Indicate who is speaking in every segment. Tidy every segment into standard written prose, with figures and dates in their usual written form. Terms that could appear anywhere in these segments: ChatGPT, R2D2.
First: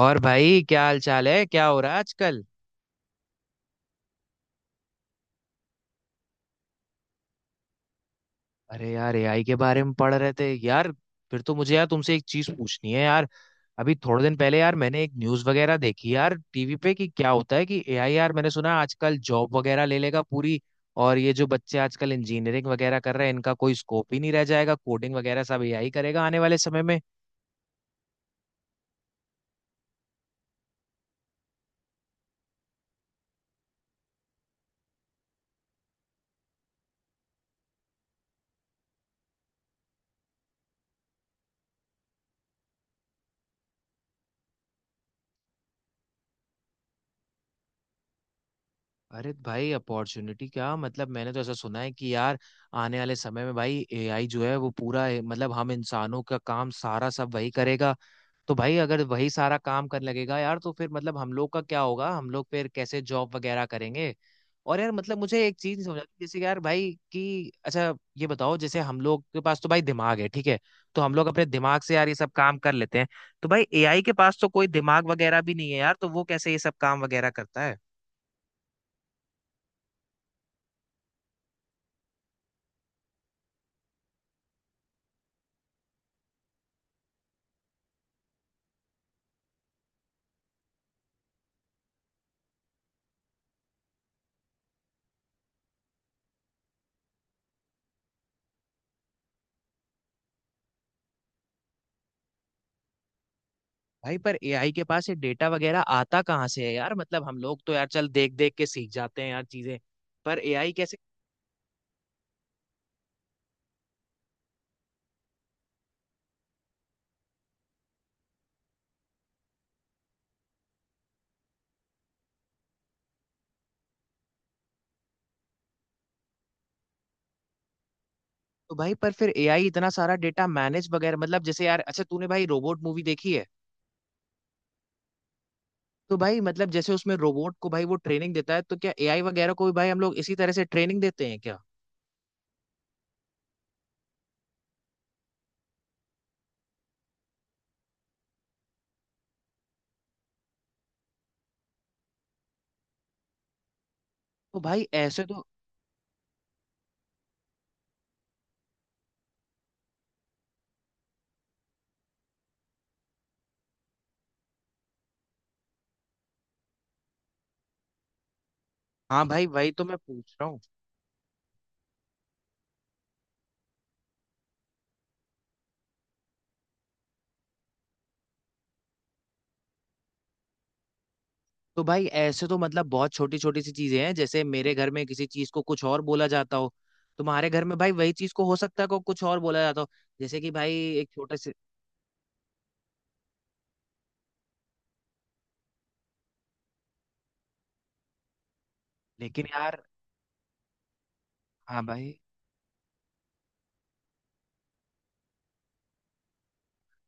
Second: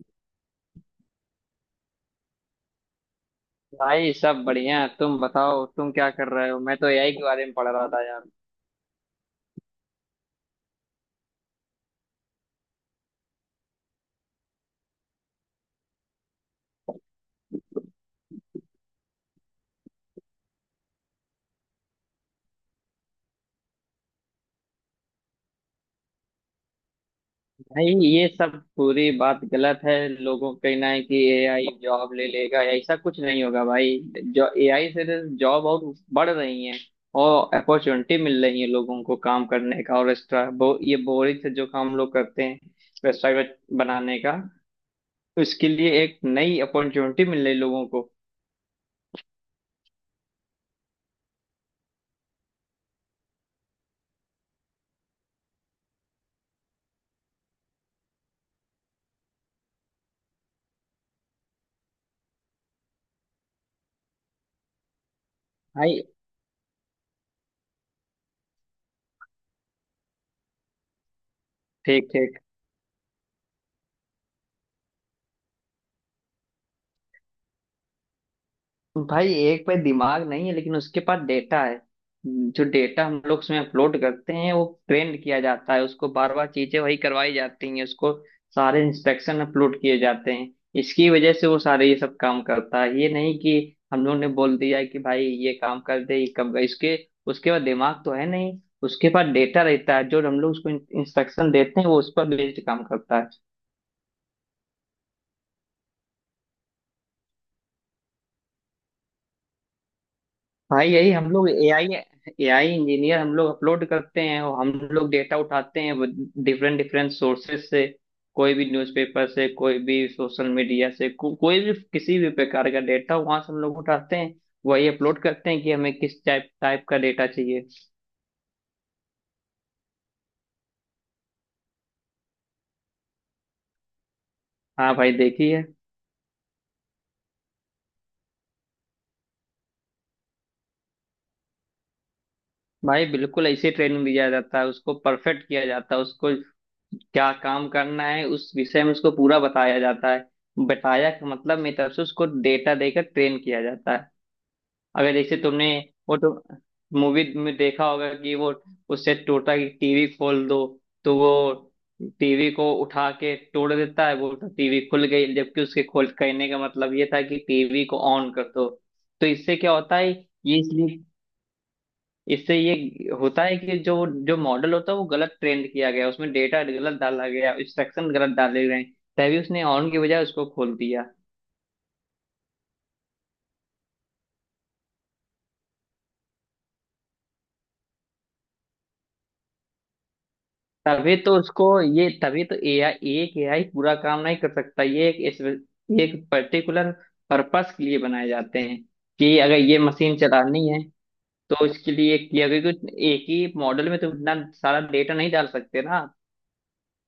Speaker 1: और भाई, क्या हाल चाल है? क्या हो रहा है आजकल?
Speaker 2: भाई सब बढ़िया है। तुम बताओ तुम क्या कर रहे हो, मैं तो एआई के बारे में पढ़ रहा था यार।
Speaker 1: अरे यार, एआई के बारे में पढ़ रहे थे यार। फिर तो मुझे यार तुमसे एक चीज पूछनी है यार। अभी थोड़े दिन पहले यार मैंने एक न्यूज वगैरह देखी यार टीवी पे कि क्या होता है कि एआई, यार मैंने सुना आजकल जॉब वगैरह ले लेगा पूरी। और ये जो बच्चे आजकल इंजीनियरिंग वगैरह कर रहे हैं, इनका कोई स्कोप ही नहीं रह जाएगा, कोडिंग वगैरह सब एआई करेगा आने वाले समय में।
Speaker 2: भाई ये सब पूरी बात गलत है, लोगों का कहना है कि एआई जॉब ले लेगा, ऐसा कुछ नहीं होगा भाई। जो एआई से तो जॉब और बढ़ रही है, और अपॉर्चुनिटी मिल रही है लोगों को काम करने का। और एक्स्ट्रा ये बोरिंग से जो काम लोग करते हैं, वेबसाइट बनाने का, उसके लिए एक नई अपॉर्चुनिटी मिल रही है लोगों को।
Speaker 1: अरे भाई, अपॉर्चुनिटी क्या मतलब? मैंने तो ऐसा सुना है कि यार आने वाले समय में भाई एआई जो है वो पूरा मतलब हम इंसानों का काम सारा सब वही करेगा। तो भाई अगर वही सारा काम करने लगेगा यार, तो फिर मतलब हम लोग का क्या होगा? हम लोग फिर कैसे जॉब वगैरह करेंगे? और यार मतलब मुझे एक चीज नहीं समझ
Speaker 2: भाई
Speaker 1: आती, जैसे कि यार भाई कि अच्छा ये बताओ, जैसे हम लोग के पास तो भाई दिमाग है, ठीक है। तो हम लोग अपने दिमाग से यार
Speaker 2: ठीक
Speaker 1: ये सब
Speaker 2: ठीक।
Speaker 1: काम कर लेते हैं। तो भाई एआई के पास तो कोई दिमाग वगैरह भी नहीं है यार, तो वो कैसे ये सब काम वगैरह करता है?
Speaker 2: भाई एक पे दिमाग नहीं है, लेकिन उसके पास डेटा है। जो डेटा हम लोग उसमें अपलोड करते हैं वो ट्रेंड किया जाता है, उसको बार बार चीजें वही करवाई जाती हैं, उसको सारे इंस्ट्रक्शन अपलोड किए जाते हैं। इसकी वजह से वो सारे ये सब काम करता है। ये नहीं कि हम लोग ने बोल दिया है कि भाई ये काम कर दे, ये कब इसके उसके बाद। दिमाग तो है नहीं, उसके पास डेटा रहता है, जो हम लोग उसको इंस्ट्रक्शन देते हैं वो उस पर बेस्ड काम करता है।
Speaker 1: भाई पर एआई के पास ये डेटा वगैरह आता कहाँ से है यार? मतलब हम लोग तो यार चल देख देख के सीख जाते हैं यार चीजें। पर एआई
Speaker 2: भाई
Speaker 1: कैसे?
Speaker 2: यही हम लोग एआई, एआई इंजीनियर हम लोग अपलोड करते हैं, और हम लोग डेटा उठाते हैं डिफरेंट डिफरेंट सोर्सेस से। कोई भी न्यूज़पेपर से, कोई भी सोशल मीडिया से, कोई भी किसी भी प्रकार का डेटा वहां से हम लोग उठाते हैं। वही अपलोड करते हैं कि हमें किस टाइप टाइप का डेटा चाहिए।
Speaker 1: तो भाई पर फिर एआई इतना सारा डेटा मैनेज वगैरह, मतलब जैसे यार, अच्छा तूने भाई रोबोट मूवी देखी है?
Speaker 2: हाँ भाई, देखिए।
Speaker 1: तो भाई मतलब जैसे उसमें रोबोट को भाई वो ट्रेनिंग देता है, तो क्या एआई वगैरह को भी भाई हम लोग इसी तरह से ट्रेनिंग देते हैं क्या?
Speaker 2: भाई बिल्कुल ऐसे ट्रेनिंग दिया जाता है, उसको परफेक्ट किया जाता है, उसको क्या काम करना है उस विषय में उसको पूरा बताया जाता है। बताया का मतलब मेरी तरफ से उसको डेटा देकर ट्रेन किया जाता है।
Speaker 1: तो भाई
Speaker 2: अगर
Speaker 1: ऐसे
Speaker 2: जैसे
Speaker 1: तो।
Speaker 2: तुमने वो तो मूवी में देखा होगा कि वो उससे टोटता है कि टीवी खोल दो, तो वो टीवी को उठा के तोड़ देता है। वो तो टीवी खुल गई, जबकि उसके खोल कहने का मतलब ये था कि टीवी को ऑन कर दो।
Speaker 1: हाँ
Speaker 2: तो
Speaker 1: भाई,
Speaker 2: इससे
Speaker 1: वही
Speaker 2: क्या
Speaker 1: तो
Speaker 2: होता
Speaker 1: मैं
Speaker 2: है,
Speaker 1: पूछ रहा
Speaker 2: ये
Speaker 1: हूँ।
Speaker 2: इसलिए इससे ये होता है कि जो जो मॉडल होता है वो गलत ट्रेंड किया गया, उसमें डेटा गलत डाला गया, इंस्ट्रक्शन गलत डाले गए, तभी उसने ऑन की बजाय उसको खोल दिया।
Speaker 1: तो भाई ऐसे तो मतलब बहुत छोटी छोटी सी चीजें हैं, जैसे मेरे घर में किसी चीज को कुछ और बोला जाता हो, तुम्हारे घर में भाई वही चीज को हो सकता है को कुछ और बोला जाता हो। जैसे कि भाई एक
Speaker 2: तभी
Speaker 1: छोटे
Speaker 2: तो
Speaker 1: से।
Speaker 2: उसको ये, तभी तो एआई, एक एआई पूरा काम नहीं कर सकता, ये एक ये एक पर्टिकुलर पर्पस के लिए बनाए जाते हैं, कि
Speaker 1: लेकिन
Speaker 2: अगर ये
Speaker 1: यार,
Speaker 2: मशीन चलानी है तो
Speaker 1: हाँ
Speaker 2: इसके
Speaker 1: भाई।
Speaker 2: लिए। कि अगर कुछ एक ही मॉडल में तो इतना सारा डेटा नहीं डाल सकते ना।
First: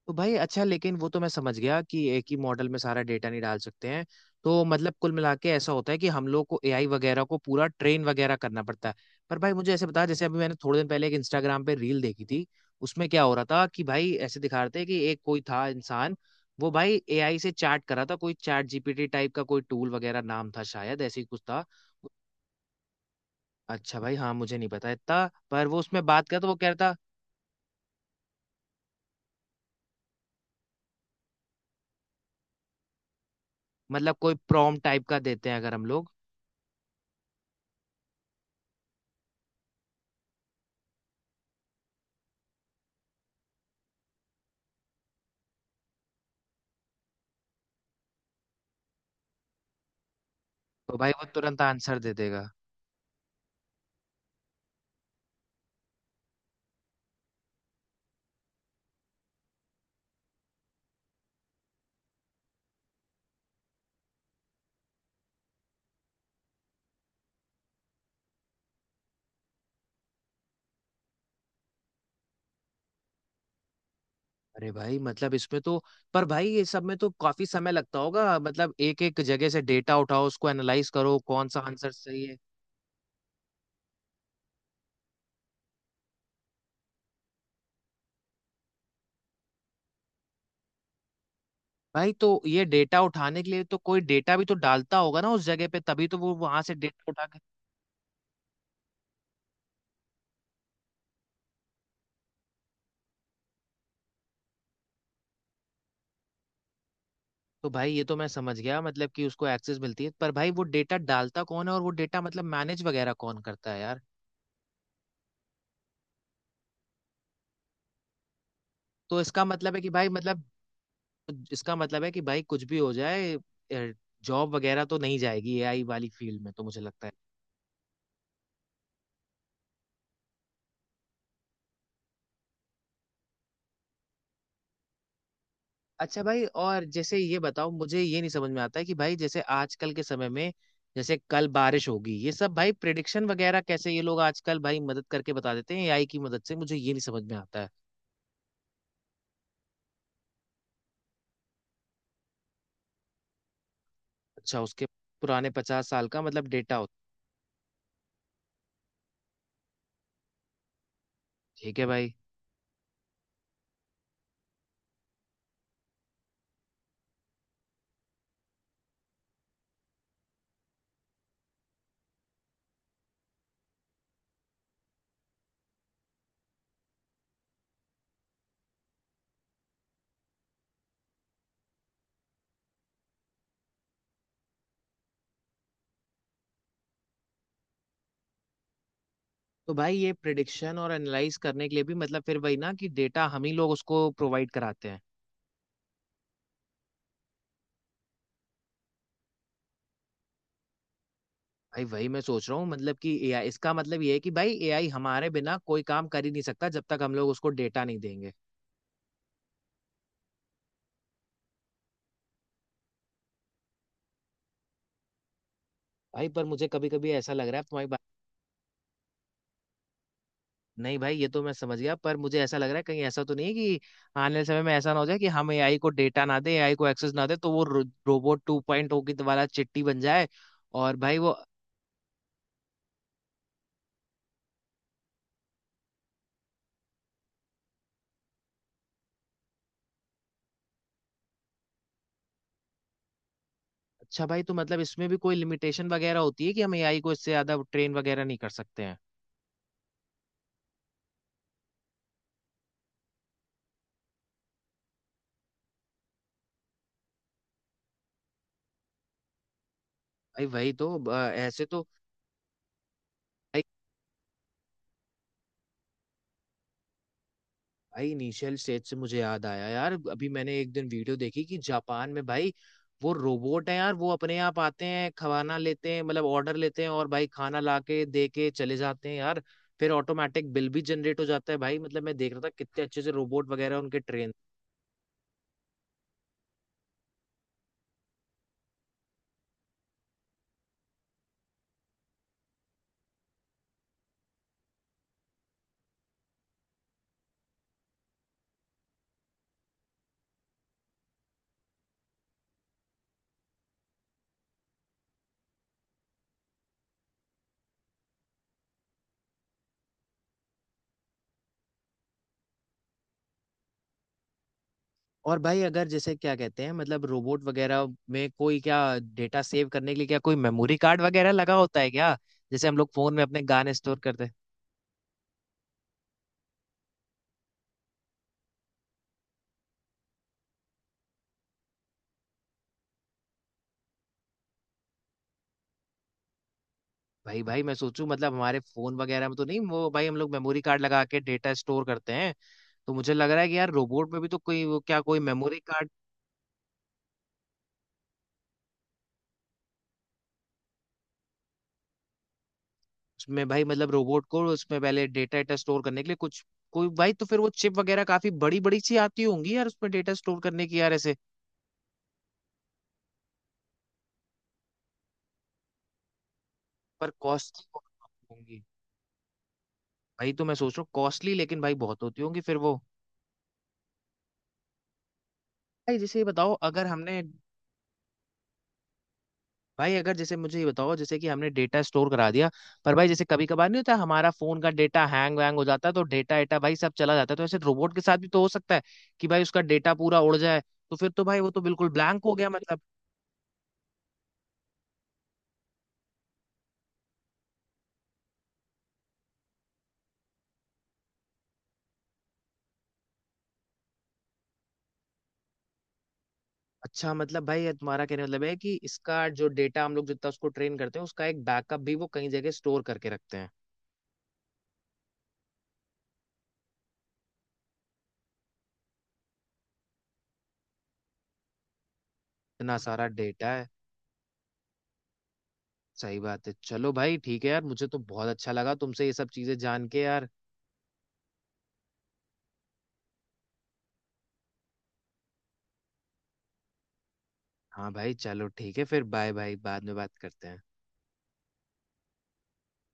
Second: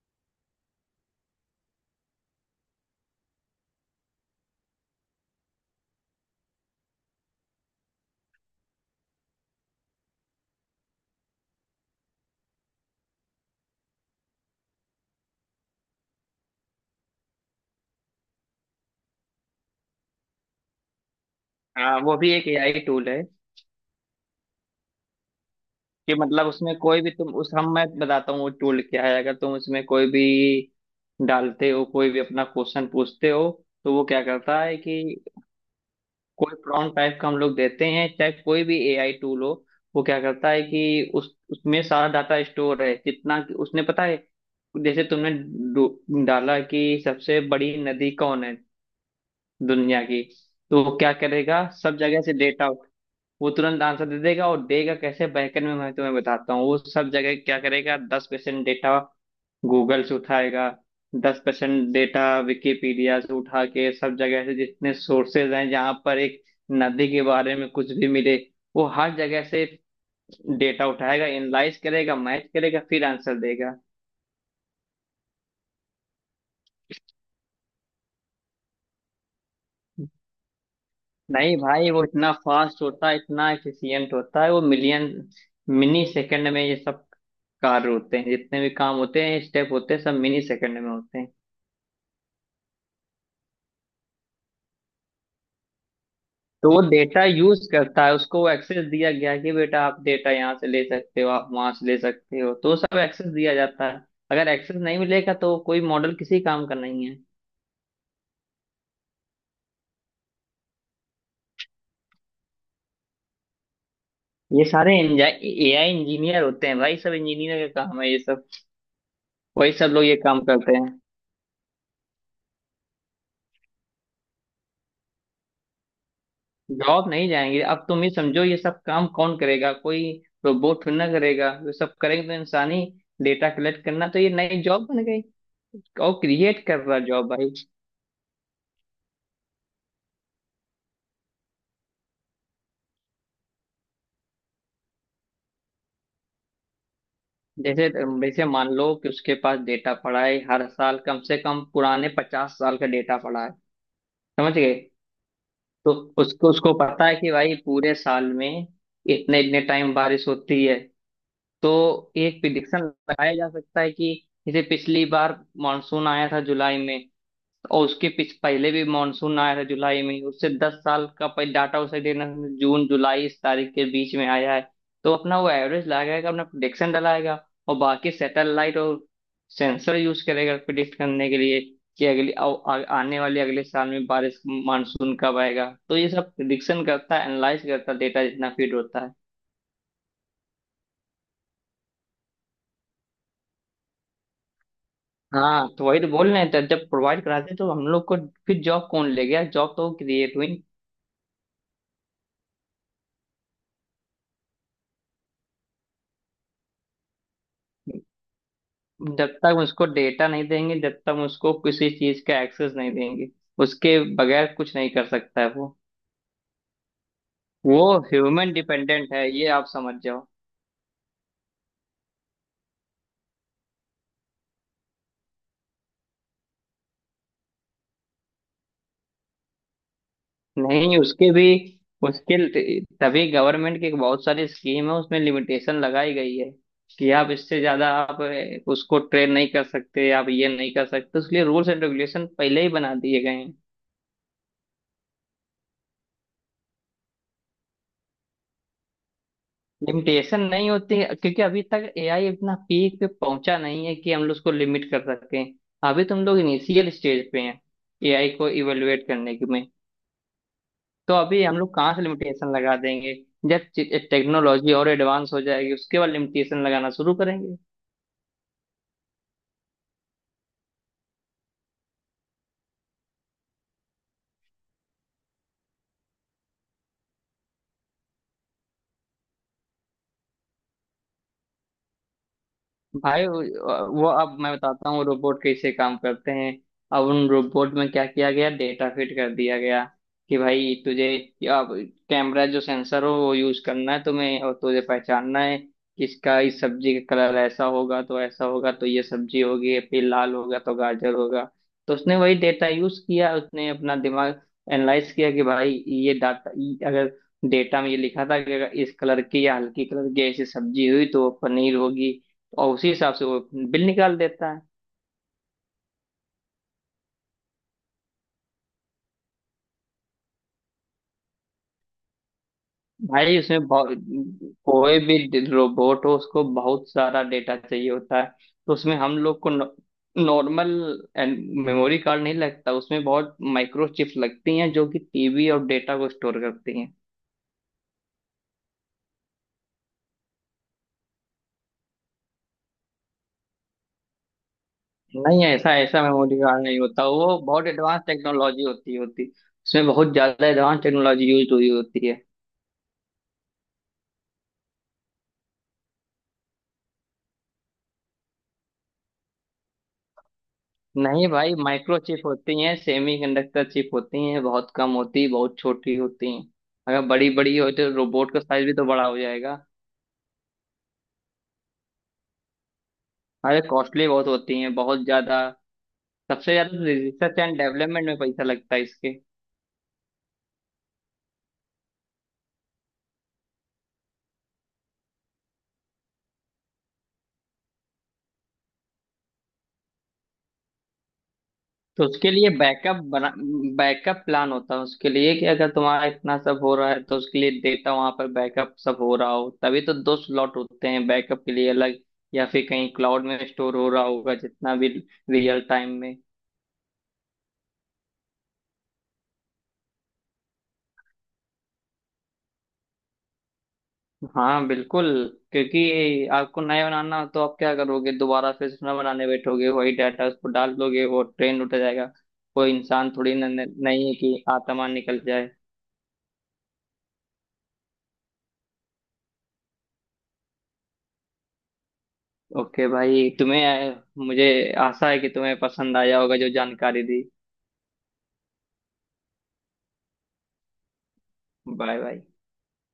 Speaker 1: तो भाई अच्छा, लेकिन वो तो मैं समझ गया कि एक ही मॉडल में सारा डेटा नहीं डाल सकते हैं। तो मतलब कुल मिला के ऐसा होता है कि हम लोग को एआई वगैरह को पूरा ट्रेन वगैरह करना पड़ता है। पर भाई मुझे ऐसे बता, जैसे अभी मैंने थोड़े दिन पहले एक इंस्टाग्राम पे रील देखी थी। उसमें क्या हो रहा था कि भाई ऐसे दिखा रहे थे कि एक कोई था इंसान। वो भाई एआई से चैट कर रहा था, कोई चैट जीपीटी टाइप का कोई टूल वगैरह नाम था शायद, ऐसे ही कुछ था।
Speaker 2: हाँ, वो भी एक एआई टूल है।
Speaker 1: अच्छा भाई, हाँ, मुझे नहीं पता इतना, पर वो उसमें
Speaker 2: कि
Speaker 1: बात किया तो
Speaker 2: मतलब
Speaker 1: वो कह
Speaker 2: उसमें
Speaker 1: रहा था,
Speaker 2: कोई भी, तुम उस हम मैं बताता हूँ वो टूल क्या है। अगर तुम उसमें कोई भी डालते हो, कोई भी अपना क्वेश्चन पूछते हो, तो वो
Speaker 1: मतलब
Speaker 2: क्या
Speaker 1: कोई
Speaker 2: करता है
Speaker 1: प्रॉम्प्ट
Speaker 2: कि,
Speaker 1: टाइप का देते हैं अगर हम लोग।
Speaker 2: कोई प्रॉम्प्ट टाइप का हम लोग देते हैं, चाहे कोई भी एआई टूल हो, वो क्या करता है कि उस उसमें सारा डाटा स्टोर है जितना कि उसने पता है। जैसे तुमने डाला कि सबसे बड़ी नदी कौन है दुनिया की, तो वो
Speaker 1: तो भाई
Speaker 2: क्या
Speaker 1: वो तुरंत
Speaker 2: करेगा, सब
Speaker 1: आंसर दे
Speaker 2: जगह से
Speaker 1: देगा?
Speaker 2: डेटा, वो तुरंत आंसर दे देगा। और देगा कैसे, बैकएंड में मैं तुम्हें बताता हूँ। वो सब जगह क्या करेगा, 10% डेटा गूगल से उठाएगा, 10% डेटा विकिपीडिया से उठा के, सब जगह से जितने सोर्सेज हैं जहाँ पर एक नदी के बारे में कुछ भी मिले, वो हर जगह से डेटा उठाएगा, एनालाइज करेगा, मैच करेगा, फिर आंसर देगा।
Speaker 1: अरे भाई मतलब इसमें तो। पर भाई ये सब में तो काफी समय लगता होगा, मतलब एक एक जगह से डेटा उठाओ, उसको एनालाइज करो, कौन
Speaker 2: नहीं
Speaker 1: सा आंसर
Speaker 2: भाई, वो
Speaker 1: सही
Speaker 2: इतना
Speaker 1: है।
Speaker 2: फास्ट होता है, इतना एफिशिएंट होता है, वो मिलियन मिनी सेकंड में ये सब कार्य होते हैं, जितने भी काम होते हैं, स्टेप होते हैं, सब मिनी सेकंड में होते हैं।
Speaker 1: भाई तो ये डेटा उठाने के लिए तो कोई डेटा भी तो डालता होगा ना उस जगह पे, तभी तो वो वहां
Speaker 2: तो
Speaker 1: से
Speaker 2: वो
Speaker 1: डेटा
Speaker 2: डेटा
Speaker 1: उठा के।
Speaker 2: यूज करता है, उसको वो एक्सेस दिया गया है कि बेटा आप डेटा यहाँ से ले सकते हो, आप वहां से ले सकते हो, तो वो सब एक्सेस दिया जाता है। अगर एक्सेस नहीं मिलेगा तो कोई मॉडल किसी काम का नहीं है।
Speaker 1: तो भाई ये तो मैं समझ गया मतलब कि उसको एक्सेस मिलती है, पर भाई वो डेटा डालता कौन है और वो डेटा मतलब मैनेज वगैरह कौन करता है यार?
Speaker 2: ये सारे एआई इंजीनियर होते हैं भाई, सब इंजीनियर का काम है ये सब।
Speaker 1: तो इसका
Speaker 2: वही
Speaker 1: मतलब है कि
Speaker 2: सब लोग
Speaker 1: भाई
Speaker 2: ये काम
Speaker 1: मतलब,
Speaker 2: करते हैं।
Speaker 1: इसका मतलब है कि भाई कुछ भी हो जाए, जॉब वगैरह तो नहीं जाएगी एआई वाली फील्ड में तो मुझे लगता
Speaker 2: जॉब
Speaker 1: है।
Speaker 2: नहीं जाएंगे, अब तुम ही समझो ये सब काम कौन करेगा, कोई रोबोट थोड़ी ना करेगा, ये सब करेंगे तो इंसान ही। डेटा कलेक्ट करना तो ये नई जॉब बन गई। और
Speaker 1: अच्छा भाई,
Speaker 2: क्रिएट कर
Speaker 1: और
Speaker 2: रहा
Speaker 1: जैसे
Speaker 2: जॉब
Speaker 1: ये
Speaker 2: भाई।
Speaker 1: बताओ, मुझे ये नहीं समझ में आता है कि भाई जैसे आजकल के समय में, जैसे कल बारिश होगी, ये सब भाई प्रिडिक्शन वगैरह कैसे ये लोग आजकल भाई मदद करके बता देते हैं एआई की मदद से, मुझे ये नहीं समझ में आता है।
Speaker 2: जैसे जैसे मान लो कि उसके पास डेटा पड़ा है, हर साल कम से कम पुराने 50 साल का डेटा पड़ा है, समझ
Speaker 1: अच्छा
Speaker 2: गए।
Speaker 1: उसके पुराने पचास
Speaker 2: तो
Speaker 1: साल का मतलब
Speaker 2: उसको उसको
Speaker 1: डेटा होता
Speaker 2: पता है कि भाई पूरे साल में इतने इतने टाइम बारिश होती है।
Speaker 1: है?
Speaker 2: तो
Speaker 1: ठीक है भाई।
Speaker 2: एक प्रिडिक्शन लगाया जा सकता है कि, जैसे पिछली बार मानसून आया था जुलाई में, और उसके पीछ पहले भी मानसून आया है जुलाई में ही। उससे 10 साल का पहले डाटा उसे देना, जून जुलाई इस तारीख के बीच में आया है। तो अपना वो एवरेज लगाएगा, अपना प्रिडिक्शन डलाएगा, और बाकी सैटेलाइट और सेंसर यूज करेगा प्रिडिक्ट करने के लिए कि अगली आ, आ, आने वाले अगले साल में बारिश मानसून कब आएगा। तो ये सब प्रिडिक्शन करता है, एनालाइज करता है, डेटा जितना फीड होता है।
Speaker 1: तो भाई ये प्रिडिक्शन और एनालाइज करने के लिए भी मतलब फिर वही ना, कि डेटा हम ही लोग उसको प्रोवाइड कराते हैं।
Speaker 2: हाँ, तो वही तो बोल रहे हैं, तो जब प्रोवाइड कराते हैं, तो हम लोग को फिर जॉब कौन ले गया, जॉब तो क्रिएट हुई।
Speaker 1: भाई वही मैं सोच रहा हूँ, मतलब कि एआई, इसका मतलब ये है कि भाई एआई हमारे बिना कोई काम कर ही नहीं सकता जब तक हम लोग उसको डेटा नहीं देंगे।
Speaker 2: जब तक उसको डेटा नहीं देंगे, जब तक उसको किसी चीज का एक्सेस नहीं देंगे, उसके बगैर कुछ नहीं कर सकता है वो।
Speaker 1: भाई पर मुझे कभी कभी ऐसा लग रहा है
Speaker 2: वो
Speaker 1: तुम्हारी।
Speaker 2: ह्यूमन डिपेंडेंट है, ये आप समझ जाओ।
Speaker 1: नहीं भाई, ये तो मैं समझ गया, पर मुझे ऐसा लग रहा है कहीं ऐसा तो नहीं है कि आने वाले समय में ऐसा ना हो जाए कि हम एआई को डेटा ना दे, एआई को एक्सेस ना दे, तो वो रोबोट 2.0 की वाला चिट्टी बन जाए। और
Speaker 2: नहीं,
Speaker 1: भाई
Speaker 2: उसके
Speaker 1: वो।
Speaker 2: भी उसके तभी गवर्नमेंट की बहुत सारी स्कीम है, उसमें लिमिटेशन लगाई गई है कि आप इससे ज्यादा आप उसको ट्रेन नहीं कर सकते, आप ये नहीं कर सकते, उसके लिए रूल्स एंड रेगुलेशन पहले ही बना दिए गए हैं।
Speaker 1: अच्छा भाई, तो मतलब इसमें भी कोई लिमिटेशन वगैरह होती है कि हम एआई को इससे ज्यादा ट्रेन वगैरह नहीं कर सकते हैं?
Speaker 2: लिमिटेशन नहीं होती है, क्योंकि अभी तक एआई इतना पीक पे पहुंचा नहीं है कि हम लोग उसको लिमिट कर सकें। अभी तुम लोग इनिशियल स्टेज पे हैं एआई को इवेलुएट करने की में।
Speaker 1: भाई वही तो
Speaker 2: तो अभी हम
Speaker 1: ऐसे
Speaker 2: लोग
Speaker 1: तो।
Speaker 2: कहाँ से लिमिटेशन लगा देंगे। जब टेक्नोलॉजी और एडवांस हो जाएगी उसके बाद लिमिटेशन लगाना शुरू करेंगे।
Speaker 1: भाई इनिशियल स्टेज से मुझे याद आया यार, अभी मैंने एक दिन वीडियो देखी कि जापान में भाई वो रोबोट है यार, वो अपने आप आते हैं खाना लेते हैं, मतलब ऑर्डर लेते हैं और भाई खाना लाके दे के चले जाते हैं यार। फिर ऑटोमेटिक बिल भी जनरेट हो जाता है भाई। मतलब मैं देख रहा था कितने अच्छे से
Speaker 2: भाई वो
Speaker 1: रोबोट वगैरह उनके
Speaker 2: वो
Speaker 1: ट्रेन।
Speaker 2: अब मैं बताता हूँ रोबोट कैसे काम करते हैं। अब उन रोबोट में क्या किया गया, डेटा फिट कर दिया गया कि भाई तुझे, अब कैमरा जो सेंसर हो वो यूज करना है तुम्हें, और तुझे पहचानना है किसका। इस सब्जी का कलर ऐसा होगा तो ये सब्जी होगी, फिर लाल होगा तो गाजर होगा। तो उसने वही डेटा यूज किया, उसने अपना दिमाग एनालाइज किया कि भाई ये डाटा, अगर डेटा में ये लिखा था कि अगर इस कलर की या हल्की कलर की ऐसी सब्जी हुई तो वो पनीर होगी, और उसी हिसाब से वो बिल निकाल देता है।
Speaker 1: और भाई, अगर जैसे क्या कहते हैं, मतलब रोबोट वगैरह में कोई क्या डेटा सेव करने के लिए क्या कोई मेमोरी कार्ड वगैरह लगा होता है क्या? जैसे हम लोग फोन में
Speaker 2: भाई
Speaker 1: अपने
Speaker 2: उसमें
Speaker 1: गाने स्टोर करते हैं।
Speaker 2: कोई भी रोबोट हो उसको बहुत सारा डेटा चाहिए होता है। तो उसमें हम लोग को नॉर्मल मेमोरी कार्ड नहीं लगता, उसमें बहुत माइक्रो चिप्स लगती हैं जो कि टीबी और डेटा को स्टोर करती हैं।
Speaker 1: भाई भाई मैं सोचूं मतलब हमारे फोन वगैरह में तो नहीं वो, भाई हम लोग मेमोरी कार्ड लगा के डेटा स्टोर करते हैं। तो मुझे लग रहा है कि यार रोबोट में भी तो कोई वो क्या कोई
Speaker 2: नहीं,
Speaker 1: मेमोरी
Speaker 2: ऐसा
Speaker 1: कार्ड।
Speaker 2: ऐसा मेमोरी कार्ड नहीं होता, वो बहुत एडवांस टेक्नोलॉजी होती होती। उसमें बहुत ज्यादा एडवांस टेक्नोलॉजी यूज हुई होती है।
Speaker 1: में भाई मतलब रोबोट को उसमें पहले डेटा डेटा स्टोर करने के लिए कुछ कोई भाई, तो फिर वो चिप वगैरह काफी बड़ी बड़ी सी आती होंगी यार उसमें डेटा स्टोर करने की यार ऐसे।
Speaker 2: नहीं भाई, माइक्रोचिप होती हैं, सेमीकंडक्टर चिप होती हैं, बहुत कम होती, बहुत छोटी होती हैं। अगर
Speaker 1: पर
Speaker 2: बड़ी बड़ी हो
Speaker 1: कॉस्टली
Speaker 2: तो रोबोट का
Speaker 1: होंगी।
Speaker 2: साइज भी तो बड़ा हो जाएगा।
Speaker 1: भाई तो मैं सोच रहा हूँ कॉस्टली लेकिन भाई बहुत होती होंगी फिर वो।
Speaker 2: अरे कॉस्टली बहुत होती हैं, बहुत ज्यादा।
Speaker 1: भाई जैसे ये बताओ,
Speaker 2: सबसे ज्यादा
Speaker 1: अगर हमने,
Speaker 2: रिसर्च एंड डेवलपमेंट में पैसा लगता है इसके।
Speaker 1: भाई अगर जैसे मुझे ये बताओ, जैसे कि हमने डेटा स्टोर करा दिया, पर भाई जैसे कभी कभार नहीं होता हमारा फोन का डेटा हैंग वैंग हो जाता है तो डेटा एटा भाई सब चला जाता है, तो ऐसे रोबोट के साथ भी तो हो सकता है कि भाई उसका डेटा पूरा उड़ जाए। तो फिर तो भाई वो तो बिल्कुल
Speaker 2: तो
Speaker 1: ब्लैंक
Speaker 2: उसके
Speaker 1: हो
Speaker 2: लिए
Speaker 1: गया मतलब।
Speaker 2: बैकअप बना, बैकअप प्लान होता है उसके लिए, कि अगर तुम्हारा इतना सब हो रहा है तो उसके लिए डेटा वहां पर बैकअप सब हो रहा हो, तभी तो दो स्लॉट होते हैं बैकअप के लिए अलग, या फिर कहीं क्लाउड में स्टोर हो रहा होगा जितना भी रियल टाइम में।
Speaker 1: अच्छा, मतलब भाई ये तुम्हारा कहने का मतलब है कि इसका जो डेटा हम लोग जितना उसको ट्रेन करते हैं उसका एक बैकअप भी वो कहीं जगह स्टोर करके रखते हैं?
Speaker 2: हाँ बिल्कुल। क्योंकि आपको नया बनाना, तो आप क्या करोगे, दोबारा फिर से नया बनाने बैठोगे, वही डाटा उसको डाल दोगे, वो ट्रेंड उठ जाएगा।
Speaker 1: इतना
Speaker 2: कोई
Speaker 1: सारा
Speaker 2: इंसान थोड़ी न,
Speaker 1: डेटा है।
Speaker 2: न, नहीं है कि आत्मा निकल जाए।
Speaker 1: सही बात है, चलो भाई ठीक है यार, मुझे तो बहुत अच्छा लगा तुमसे ये सब चीजें जान के यार।
Speaker 2: ओके भाई, तुम्हें, मुझे आशा है कि तुम्हें पसंद आया होगा जो जानकारी दी।
Speaker 1: हाँ भाई चलो ठीक है फिर, बाय बाय, बाद में बात करते हैं।
Speaker 2: Bye bye.